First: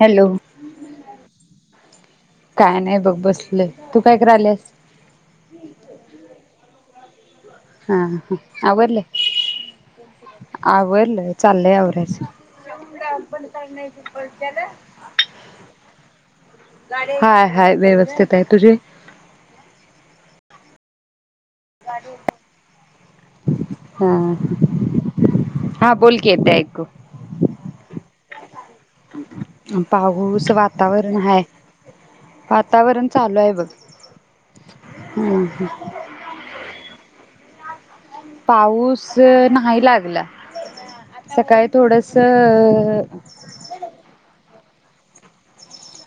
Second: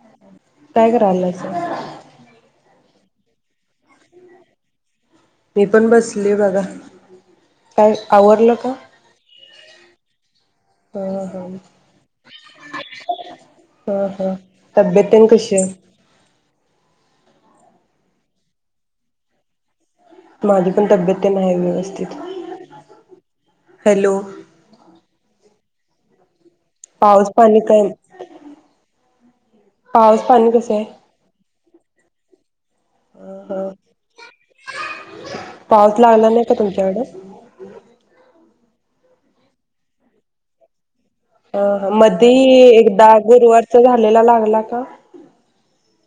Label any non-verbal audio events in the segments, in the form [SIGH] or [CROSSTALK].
Hello काय करायलासा? काय नाही बघ बसले. तू काय करायल्यास मी पण बसले बघा. काय हां हा का? आवरलं? ह आवरलं ह चाललय आवरायचं. ह ह तब्येत तेन कशी आहे? हाय-हाय व्यवस्थित हाय. तुझी? माझी पण तब्येत ते न्हाय व्यवस्थित, हॅलो हां बोलकी येतंय ऐक- पाऊस पाणी काय पाऊस पाणी कसं आहे? वातावरण हाय. पात हम्म हम्म पाऊस लागला नाही का तुमच्याकड पाऊस अ नाही लागला. सकाळी अ थोडस मधी एकदा गुरुवारचा झालेला लागला आ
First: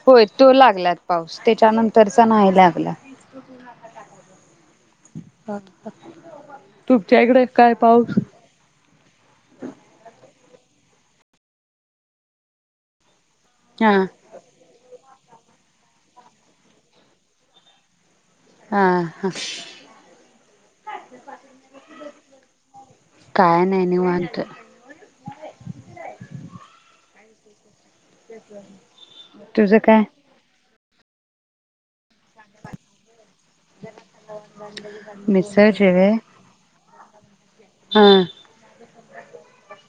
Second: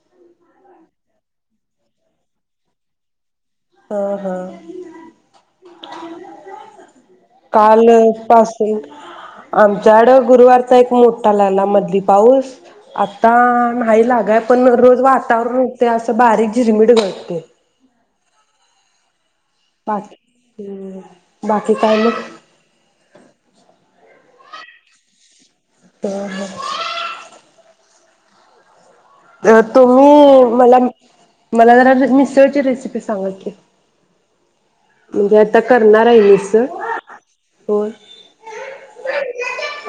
होय तो लागलात पाऊस. त्याच्यानंतरचा नाही लागला. ह ह तुमच्या इकडे काय काल पाऊस पासून आमच्याकडं गुरुवारचा एक मोठा लागला मधी पाऊस आत आता हा नाहीलागाय पण रोज वात वातावरण हुतय असं बारीक झिरमीट गळतय. हा! हा बाकी् बाकी काय मग काय नाही निवांत ह ह तेच जर तुम्ही मला मला जरास [UNINTELLIGIBLE] स्वीट ची रेसिपी सांगा की. म्हणजे आता करणार हाय मिसळ हो हां!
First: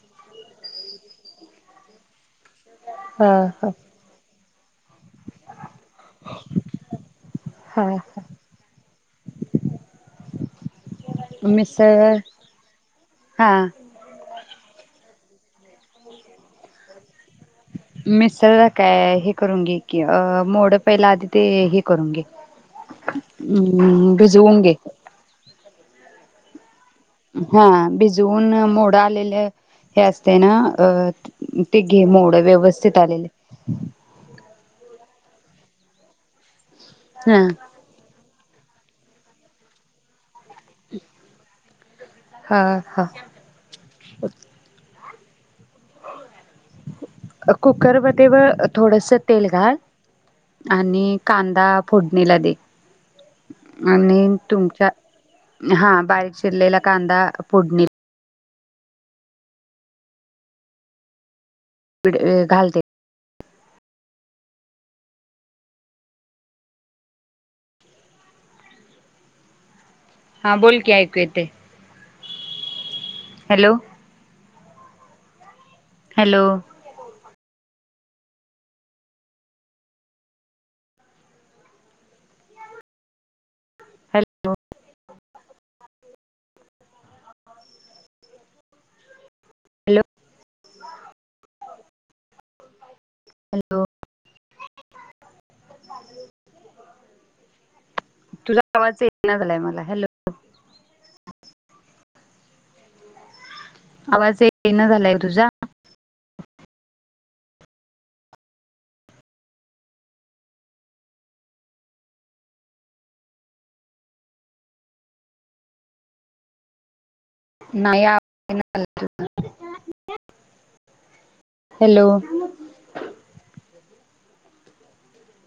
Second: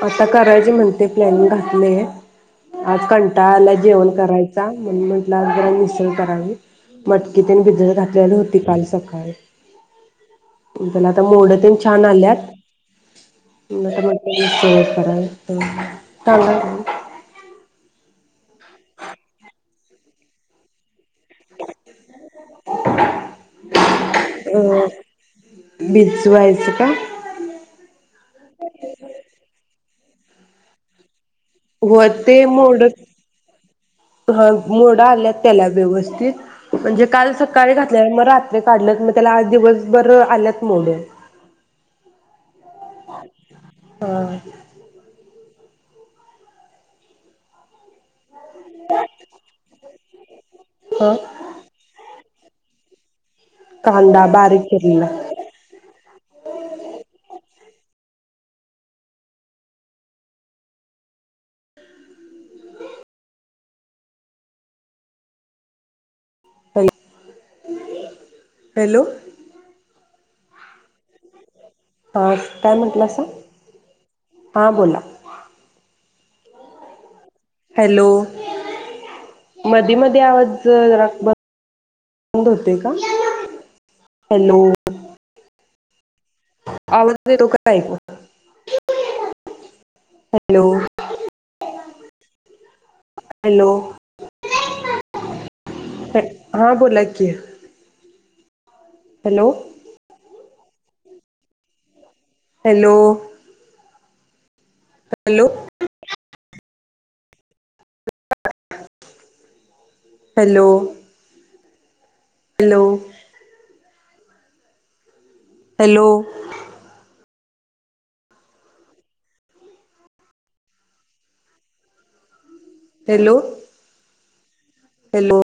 आता करायची म्हणते प्लॅनिंग घातलंय. आज ह कंटाळा ह आलाय जेवण करायचं जा म्हणून म्हंणलं जरा मिसळ करावी. मटकी तेन हा भिजत हा घातलेली होती काल सकाळी. त्यला आता मोडं तेन छान मिसळ आल्यात. हा आत्ता म्हटंलं [UNINTELLIGIBLE] [UNINTELLIGIBLE] मिसळला काय हे करून घे की, अ मोडं पहिला आधी ते हे करून घे. हम् भीजवून घे. अ भिजवायचं का? हा भिजवून मोडं आलेलं हे असतय ना अ ते घे व्हय ते मोड मोडच व्यवस्थित आलेले हा मोड ता आल्यात त्याला व्यवस्थित म्हणजे काल हा सकाळी घातल्या मग रात काढलं मग त्याला आज दिवसभर आल्यात मुले हा हा हा कुकर मध्ये व थोडस तेल घाल आणि ह कांदा फुड नीला दे. आणि कांदा बारीक तुमच्या चिरलेला. हा बारीक चिरलेला कांदा फोडणी अ घालते हॅलो हॅलो हा बोल की ऐकू येेतय. हा काय म्हटलासा. हां बोला हॅलो हॅलो मध मध्ये आवाज बंद होते का हॅलो आवज येतो का ऐकू. हॅलो हॅलो हॅलो हां बोला कि. तुझा आवाज येत नाही झालं मला हॅलो. हॅलो आवाज येत येईना झालाय तुझा हॅलो हॅलो हॅलो हॅलो नाही आ [UNINTELLIGIBLE] हॅलो हॅलो हॅलो